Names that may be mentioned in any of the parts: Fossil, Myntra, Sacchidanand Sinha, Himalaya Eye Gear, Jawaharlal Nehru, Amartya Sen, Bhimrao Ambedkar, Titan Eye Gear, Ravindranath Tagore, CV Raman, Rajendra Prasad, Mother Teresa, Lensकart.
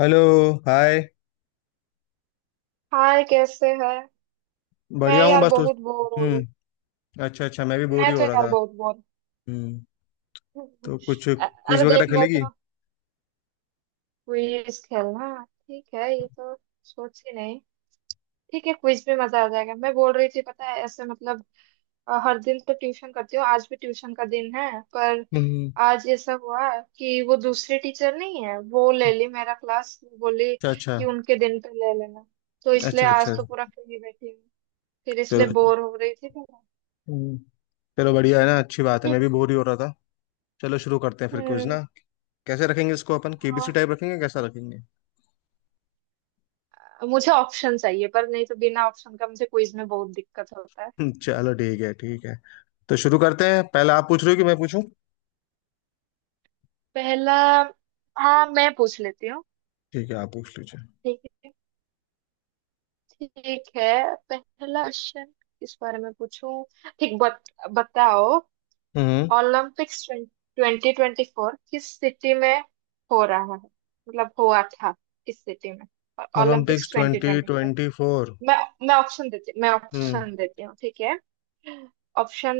Hello. Hi. Hi, कैसे है? मैं बढ़िया हूँ यार बस उस। बहुत बोर हो रही। हम्म। अच्छा, अच्छा, मैं भी बोर मैं ही तो हो रहा यार था। बहुत बोर। हम्म। तो कुछ अ- क्विज अरे वगैरह देखना खेलेगी? तो। क्विज खेलना ठीक है ये तो। सोच ही नहीं। ठीक है, क्विज में मजा आ जाएगा। मैं बोल रही थी पता है ऐसे मतलब हर दिन तो ट्यूशन करती हूँ, आज भी ट्यूशन का दिन है, पर हम्म। आज ऐसा हुआ कि वो दूसरी टीचर नहीं है, वो ले ली मेरा क्लास, वो बोली अच्छा, अच्छा, कि उनके दिन पे ले लेना, तो इसलिए अच्छा, आज अच्छा। तो पूरा फ्री बैठी हूँ। फिर इसलिए चलो। बोर हो रही थी मैं। हम्म, चलो बढ़िया है ना, अच्छी बात है, मैं ठीक। भी बोर ही हो रहा था। चलो, शुरू करते हैं फिर क्विज हम्म। ना। कैसे रखेंगे इसको? अपन केबीसी हाँ। टाइप रखेंगे? कैसा रखेंगे? मुझे ऑप्शन चाहिए, पर नहीं तो बिना ऑप्शन का मुझे क्विज में बहुत दिक्कत होता है। चलो ठीक है, ठीक है। तो शुरू करते हैं, पहले आप पूछ रहे हो कि मैं पूछूं? पहला। हाँ मैं पूछ लेती हूँ। ठीक है, आप पूछ लीजिए। ठीक है। ठीक है। पहला क्वेश्चन। किस बारे में पूछूं? ठीक बताओ। हम्म। ओलंपिक्स ट्वेंटी ट्वेंटी फोर किस सिटी में हो रहा है, मतलब हुआ था, किस सिटी में? और Olympics Olympics twenty twenty twenty four. Twenty four. मैं मैं हम्म, ऑप्शन देती हूँ, ठीक है? ऑप्शन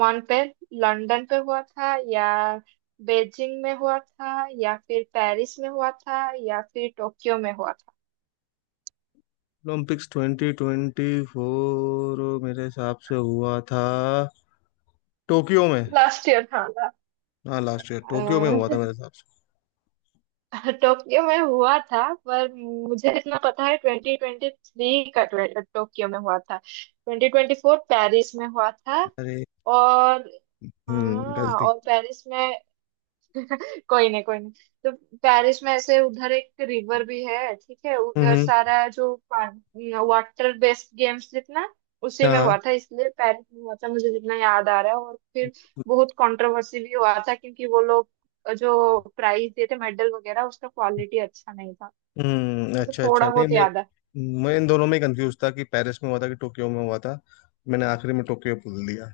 वन पे, लंदन पे हुआ था या बेजिंग में हुआ था या फिर पेरिस में हुआ था या फिर टोक्यो में हुआ था? ओलंपिक्स ट्वेंटी ट्वेंटी फोर मेरे हिसाब से हुआ था टोक्यो में। लास्ट ईयर था ना? हाँ, लास्ट ईयर अ, टोक्यो में हुआ था मेरे हिसाब से। टोक्यो में हुआ था पर मुझे इतना पता है 2023 का, टोक्यो में हुआ था, 2024 पेरिस में हुआ था। अरे। और हम्म, हाँ, गलती। और पेरिस में। कोई नहीं, कोई नहीं। तो पेरिस में ऐसे उधर एक रिवर भी है, ठीक है, हम्म, उधर सारा जो वाटर बेस्ड गेम्स जितना उसी हाँ, में हुआ हाँ। था, इसलिए पेरिस में हुआ था मुझे जितना याद आ रहा है। और फिर बहुत कंट्रोवर्सी भी हुआ था क्योंकि वो लोग जो प्राइज देते थे, मेडल वगैरह, उसका क्वालिटी अच्छा नहीं था। हम्म, मुझे अच्छा, अच्छा। थोड़ा नहीं, बहुत मैं याद है। मैं इन दोनों में कंफ्यूज था कि पेरिस में हुआ था कि टोक्यो में हुआ था। मैंने आखिरी में टोक्यो बोल दिया।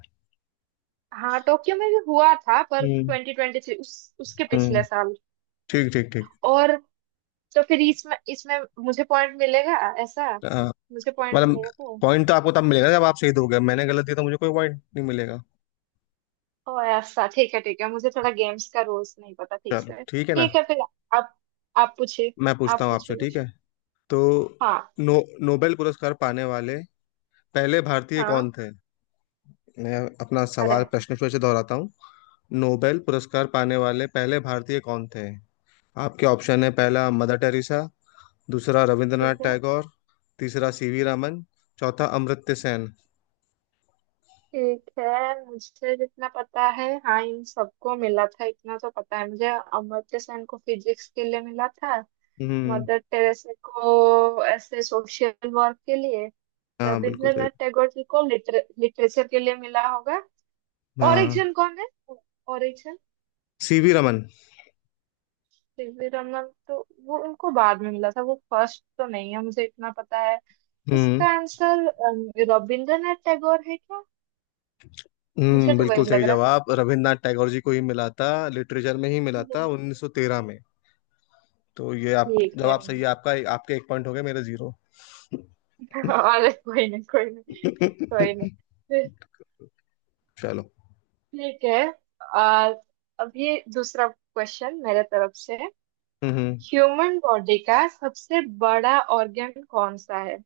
हाँ टोक्यो में भी हुआ था पर हम्म। ट्वेंटी ट्वेंटी थ्री, उस उसके पिछले हम्म। साल। ठीक, ठीक, ठीक। और तो फिर इसमें इसमें मुझे पॉइंट मिलेगा ऐसा? हाँ, मुझे पॉइंट मतलब मिलेगा तो? पॉइंट तो आपको तब मिलेगा जब आप सही दोगे। मैंने गलत दिया तो मुझे कोई पॉइंट नहीं मिलेगा। ओ ऐसा? ठीक है, ठीक है, मुझे थोड़ा गेम्स का रूल्स नहीं पता ठीक चलो, से। ठीक है ना। ठीक है फिर। आप आप पूछिए। मैं आप पूछता हूँ आपसे, पूछिए ठीक कुछ। है। तो हाँ नो, नोबेल पुरस्कार पाने वाले पहले भारतीय हाँ। कौन थे? मैं अपना अरे। सवाल, प्रश्न फिर से दोहराता हूँ। नोबेल पुरस्कार पाने वाले पहले भारतीय कौन थे? आपके ऑप्शन है: पहला मदर टेरेसा, दूसरा रविंद्रनाथ ठीक है, टैगोर, तीसरा सीवी रमन, चौथा अमर्त्य सेन। ठीक है। मुझे जितना पता है, हाँ, इन सबको मिला था इतना तो पता है। मुझे अमर्त्य सेन को फिजिक्स के लिए मिला था। हम्म। मदर टेरेसा को ऐसे सोशल वर्क के लिए। हाँ, बिल्कुल सही। रविंद्रनाथ टैगोर जी को लिटरेचर के लिए मिला होगा। और एक हाँ, जन कौन है? और। सीवी रमन। सीवी रमन तो वो उनको बाद में मिला था, वो फर्स्ट तो नहीं है मुझे इतना पता है। हम्म। इसका आंसर रविंद्रनाथ टैगोर है क्या? मुझे हम्म, तो वही बिल्कुल लग सही रहा है। जवाब। रविंद्रनाथ टैगोर जी को ही मिला था, लिटरेचर में ही मिला था, हम्म। 1913 में। तो ये आप, ठीक है। जवाब सही है आपका, आपके एक पॉइंट हो गए, मेरे जीरो। अरे कोई नहीं, कोई नहीं, कोई नहीं। फिर चलो। ठीक है। आ, अभी दूसरा क्वेश्चन मेरे तरफ से। हम्म। ह्यूमन बॉडी का सबसे बड़ा ऑर्गन कौन सा है?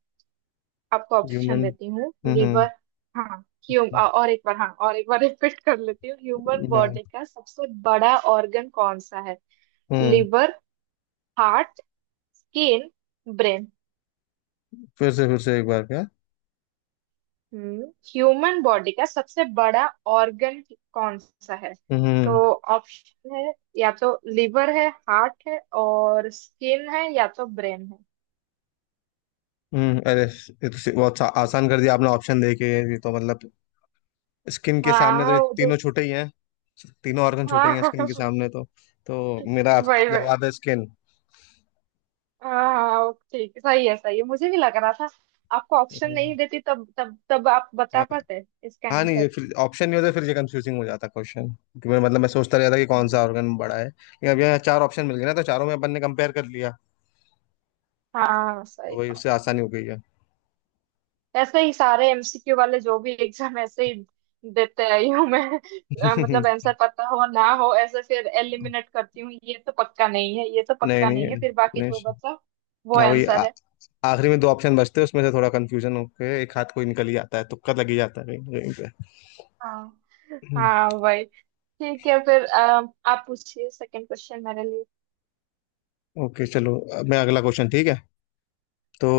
आपको ऑप्शन ह्यूमन। देती हूँ, हम्म, लिवर। हाँ। ह्यूम और एक बार, हाँ, और एक बार रिपीट कर लेती हूँ, ह्यूमन हाँ, बॉडी का सबसे बड़ा ऑर्गन कौन सा है? हम्म। Liver, heart, skin, brain. फिर से एक बार, क्या? हम्म। ह्यूमन बॉडी का सबसे बड़ा ऑर्गन कौन सा है? तो हम्म। ऑप्शन है, या तो लिवर है, हार्ट है और स्किन है, या तो ब्रेन है। हम्म। अरे, ये तो बहुत आसान कर दिया आपने ऑप्शन देके। ये तो मतलब स्किन के हाँ। सामने तो हाँ ये तीनों छूटे ही हैं। तीनों ऑर्गन छूटे ही हैं हाँ स्किन के सामने तो। तो मेरा वही, वही। जवाब है स्किन। हाँ हाँ, ठीक है, सही है, सही है, मुझे भी लग रहा था। आपको ऑप्शन नहीं देती तब तब तब आप बता हाँ, पाते इसका हाँ, नहीं, आंसर? ये फिर ऑप्शन नहीं होता, फिर ये कंफ्यूजिंग हो जाता क्वेश्चन, क्योंकि मैं मतलब मैं सोचता रहता कि कौन हाँ सा ऑर्गन बड़ा है, लेकिन अब यहाँ चार ऑप्शन मिल गए ना, तो चारों में अपन ने कंपेयर कर लिया। हाँ, सही तो वही, बात, उससे सही आसानी हो गई है। बात। ऐसे ही सारे एमसीक्यू वाले जो भी एग्जाम ऐसे ही देते आई हूँ मैं। मतलब नहीं, आंसर पता हो ना हो, ऐसे फिर एलिमिनेट करती हूँ, ये तो पक्का नहीं है, ये तो नहीं, पक्का नहीं है, फिर बाकी नहीं। जो बचा वो हाँ, वही, आंसर है। आखिरी में दो ऑप्शन बचते हैं, उसमें से थोड़ा कंफ्यूजन होके एक हाथ कोई निकल ही जाता है, तुक्का लग ही जाता है कहीं कहीं पे। हाँ हम्म, हाँ वही। ठीक है फिर आप पूछिए सेकंड क्वेश्चन मेरे लिए। ओके, चलो, अब मैं अगला क्वेश्चन, ठीक है। तो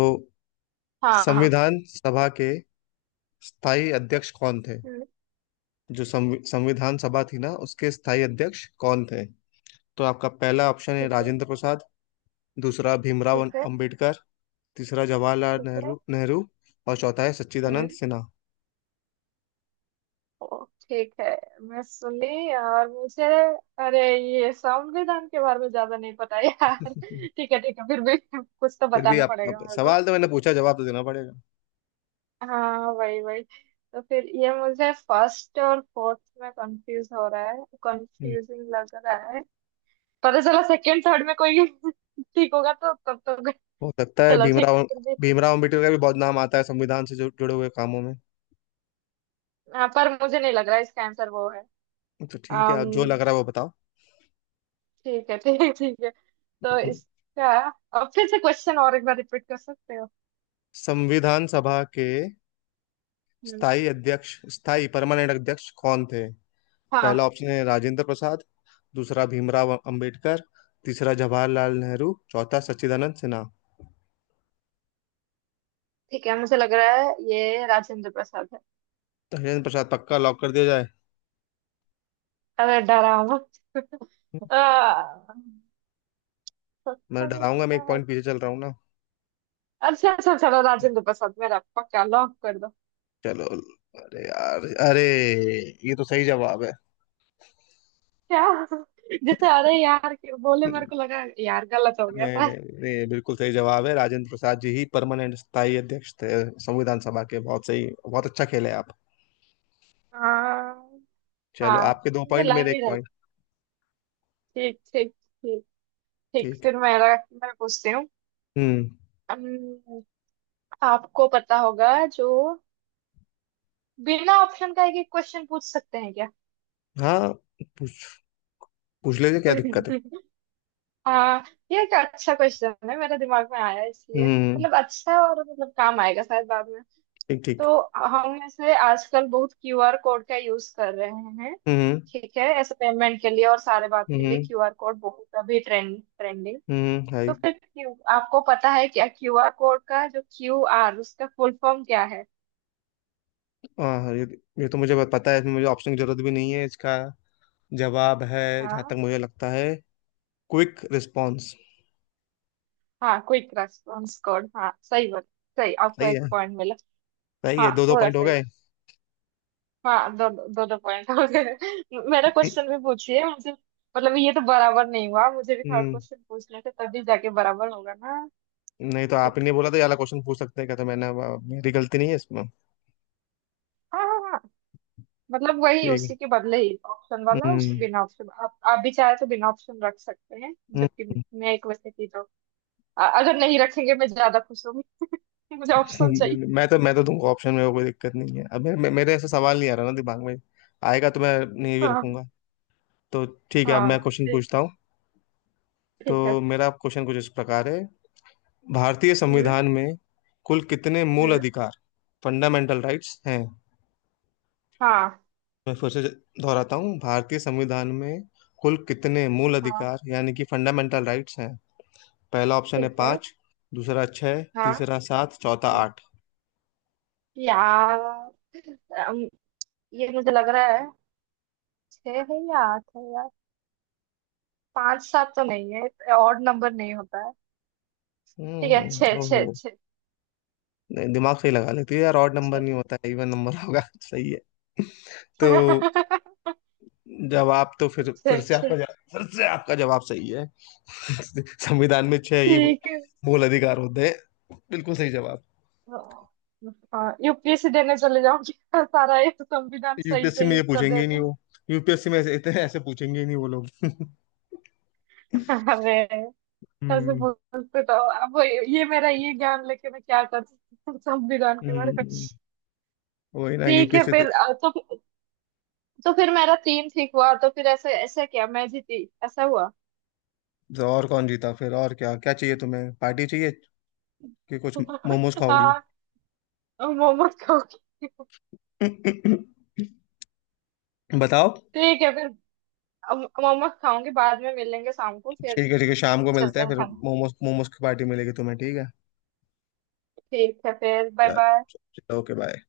हाँ हाँ। संविधान सभा के स्थायी अध्यक्ष कौन थे? हम्म। जो संविधान सभा थी ना, उसके स्थायी अध्यक्ष कौन थे? तो आपका पहला ऑप्शन है ठीक है, राजेंद्र प्रसाद, दूसरा भीमराव ठीक है, अंबेडकर, तीसरा जवाहरलाल ठीक है। नेहरू नेहरू और चौथा है सच्चिदानंद हम्म। सिन्हा। ओ, ठीक है, मैं सुन ली। और मुझे, अरे, ये संविधान के बारे में ज्यादा नहीं पता यार ठीक है, ठीक है, फिर भी कुछ तो फिर भी बताना आप पड़ेगा मेरे को। सवाल तो मैंने पूछा, जवाब तो देना पड़ेगा। हाँ वही वही। तो फिर ये मुझे फर्स्ट और फोर्थ में कंफ्यूज हो रहा है, हम्म, कंफ्यूजिंग लग रहा है। पता चला सेकंड थर्ड में कोई ठीक होगा तो तब तो हो सकता है चलो ठीक भीमराव। फिर भी। भीमराव अंबेडकर का भी बहुत नाम आता है संविधान से जो जुड़े हुए कामों में। हाँ पर मुझे नहीं लग रहा इसका आंसर वो है। तो ठीक है, आप जो लग Um, रहा है वो बताओ। ठीक है, ठीक है, ठीक है। तो हम्म। इसका, अब फिर से क्वेश्चन और एक बार रिपीट कर सकते हो? संविधान सभा के हम्म। स्थायी अध्यक्ष, स्थायी, परमानेंट अध्यक्ष कौन थे? पहला हाँ। ऑप्शन है राजेंद्र प्रसाद, दूसरा भीमराव अंबेडकर, तीसरा जवाहरलाल नेहरू, चौथा सच्चिदानंद सिन्हा। ठीक है, मुझे लग रहा है ये राजेंद्र प्रसाद है। धीरेन्द्र प्रसाद पक्का लॉक कर दिया जाए? अरे डरा मत। आ, मैं सत्ता में डराऊंगा, मैं सुना एक है। पॉइंट पीछे चल रहा हूँ ना। अच्छा अच्छा, चलो, राजेंद्र प्रसाद मेरा पक्का लॉक कर दो। चलो, अरे यार, अरे, ये तो सही जवाब है। क्या? जैसे अरे यार के बोले मेरे को लगा यार गलत हो गया नहीं, नहीं, शायद। नहीं, बिल्कुल सही जवाब है, राजेंद्र प्रसाद जी ही परमानेंट स्थायी अध्यक्ष थे संविधान सभा के। बहुत सही, बहुत अच्छा खेले आप। हाँ चलो, हाँ। आपके दो मुझे पॉइंट, लग मेरे ही एक रहा था। पॉइंट। ठीक, ठीक, ठीक। ठीक ठीक। फिर मेरा, मैं पूछती हम्म, हूँ। आपको पता होगा जो बिना ऑप्शन का एक एक क्वेश्चन पूछ सकते हैं क्या? हाँ, पूछ पूछ लीजिए, क्या दिक्कत है? हाँ। ये एक अच्छा क्वेश्चन है मेरे दिमाग में आया इसलिए, हम्म, मतलब अच्छा, और मतलब काम आएगा शायद बाद में। ठीक, ठीक। तो हम ऐसे आजकल बहुत क्यूआर कोड का यूज कर रहे हैं। हम्म। ठीक है, ऐसे पेमेंट के लिए और सारे बात के लिए हम्म। क्यूआर कोड बहुत अभी ट्रेंड, ट्रेंडिंग। हम्म। तो हाय। फिर क्यू आपको पता है क्या क्यूआर कोड का जो क्यूआर उसका फुल फॉर्म क्या है? हाँ, हाँ, ये तो मुझे पता है, इसमें मुझे ऑप्शन की जरूरत भी नहीं है। इसका जवाब है, जहाँ हाँ। तक मुझे लगता है, क्विक रिस्पॉन्स। हाँ क्विक रेस्पॉन्स कोड, हाँ सही बात। सही। आपको सही एक है, पॉइंट मिला। सही है, हाँ दो दो पूरा पॉइंट हो सही। गए। हाँ, दो दो दो पॉइंट हो गए। मेरा क्वेश्चन भी पूछिए मुझे, मतलब ये तो बराबर नहीं हुआ, मुझे भी थर्ड हम्म, क्वेश्चन पूछने थे तभी जाके बराबर होगा ना। नहीं तो ठीक। आपने नहीं बोला तो ये वाला क्वेश्चन पूछ सकते हैं क्या, तो मैंने मेरी गलती नहीं है इसमें। हाँ हाँ हाँ। मतलब वही ठीक उसी है। के बदले ही ऑप्शन वाला उस हम्म। बिना ऑप्शन आप भी चाहे तो बिना ऑप्शन रख सकते हैं, जबकि हम्म। मैं एक वैसे थी तो अगर नहीं रखेंगे मैं ज्यादा खुश होंगी। मुझे ऑप्शन चाहिए। मैं तो दूंगा ऑप्शन में, वो कोई दिक्कत नहीं है। अब मेरे ऐसा सवाल नहीं आ रहा ना दिमाग में। आएगा तो मैं नहीं भी हाँ रखूंगा। तो ठीक है, अब हाँ। मैं क्वेश्चन ठीक। पूछता हूँ। तो ठीक है। मेरा क्वेश्चन कुछ इस प्रकार है। भारतीय हम्म संविधान में कुल कितने मूल हम्म। अधिकार, फंडामेंटल राइट्स हैं? हाँ मैं फिर से दोहराता हूँ, भारतीय संविधान में कुल कितने मूल हाँ। अधिकार यानी कि फंडामेंटल राइट्स हैं? पहला ऑप्शन है ठीक है। पाँच, दूसरा छः, हाँ। तीसरा सात, चौथा हम्म, आठ। यार अम, ये मुझे लग रहा है छह है या आठ है यार। पांच सात तो नहीं है, ऑड नंबर नहीं होता है। ठीक है, छह हम्म, छह ओहो। छह, नहीं, दिमाग सही लगा लेती है यार, ऑड नंबर छह नहीं होता है, इवन नंबर होगा। सही है। तो जवाब तो फिर छह फिर से छह आपका जवाब, फिर से आपका जवाब सही है। संविधान में छह ही ठीक है। मूल अधिकार होते हैं, बिल्कुल सही जवाब। हाँ यूपीएससी देने चले जाऊंगी सारा ये संविधान सही यूपीएससी सही में ये उत्तर पूछेंगे दे ही रही नहीं हूँ। वो। यूपीएससी में ऐसे इतने ऐसे पूछेंगे ही नहीं वो लोग। अरे। ऐसे हम्म। बोलते तो, अब ये मेरा ये ज्ञान लेके मैं क्या कर सकती हूँ संविधान के बारे में। हम्म, वही ना, ठीक है यूपीएससी तो। फिर तुम। तो फिर मेरा तीन ठीक हुआ, तो फिर ऐसा ऐसा क्या, मैं जीती, ऐसा हुआ? तो और कौन जीता फिर? और क्या क्या चाहिए तुम्हें? पार्टी चाहिए कि कुछ? मोमोज खाओगी? हाँ। अब मोमोज खाओगी। बताओ। ठीक है फिर, अब मोमोज खाऊंगी, बाद में मिलेंगे शाम को फिर। ठीक है, ठीक है, शाम को मिलते चलते हैं हैं फिर, खाने। मोमोज मोमोज की पार्टी मिलेगी तुम्हें, ठीक है। ठीक है फिर। Bye bye. चलो, ओके, बाय।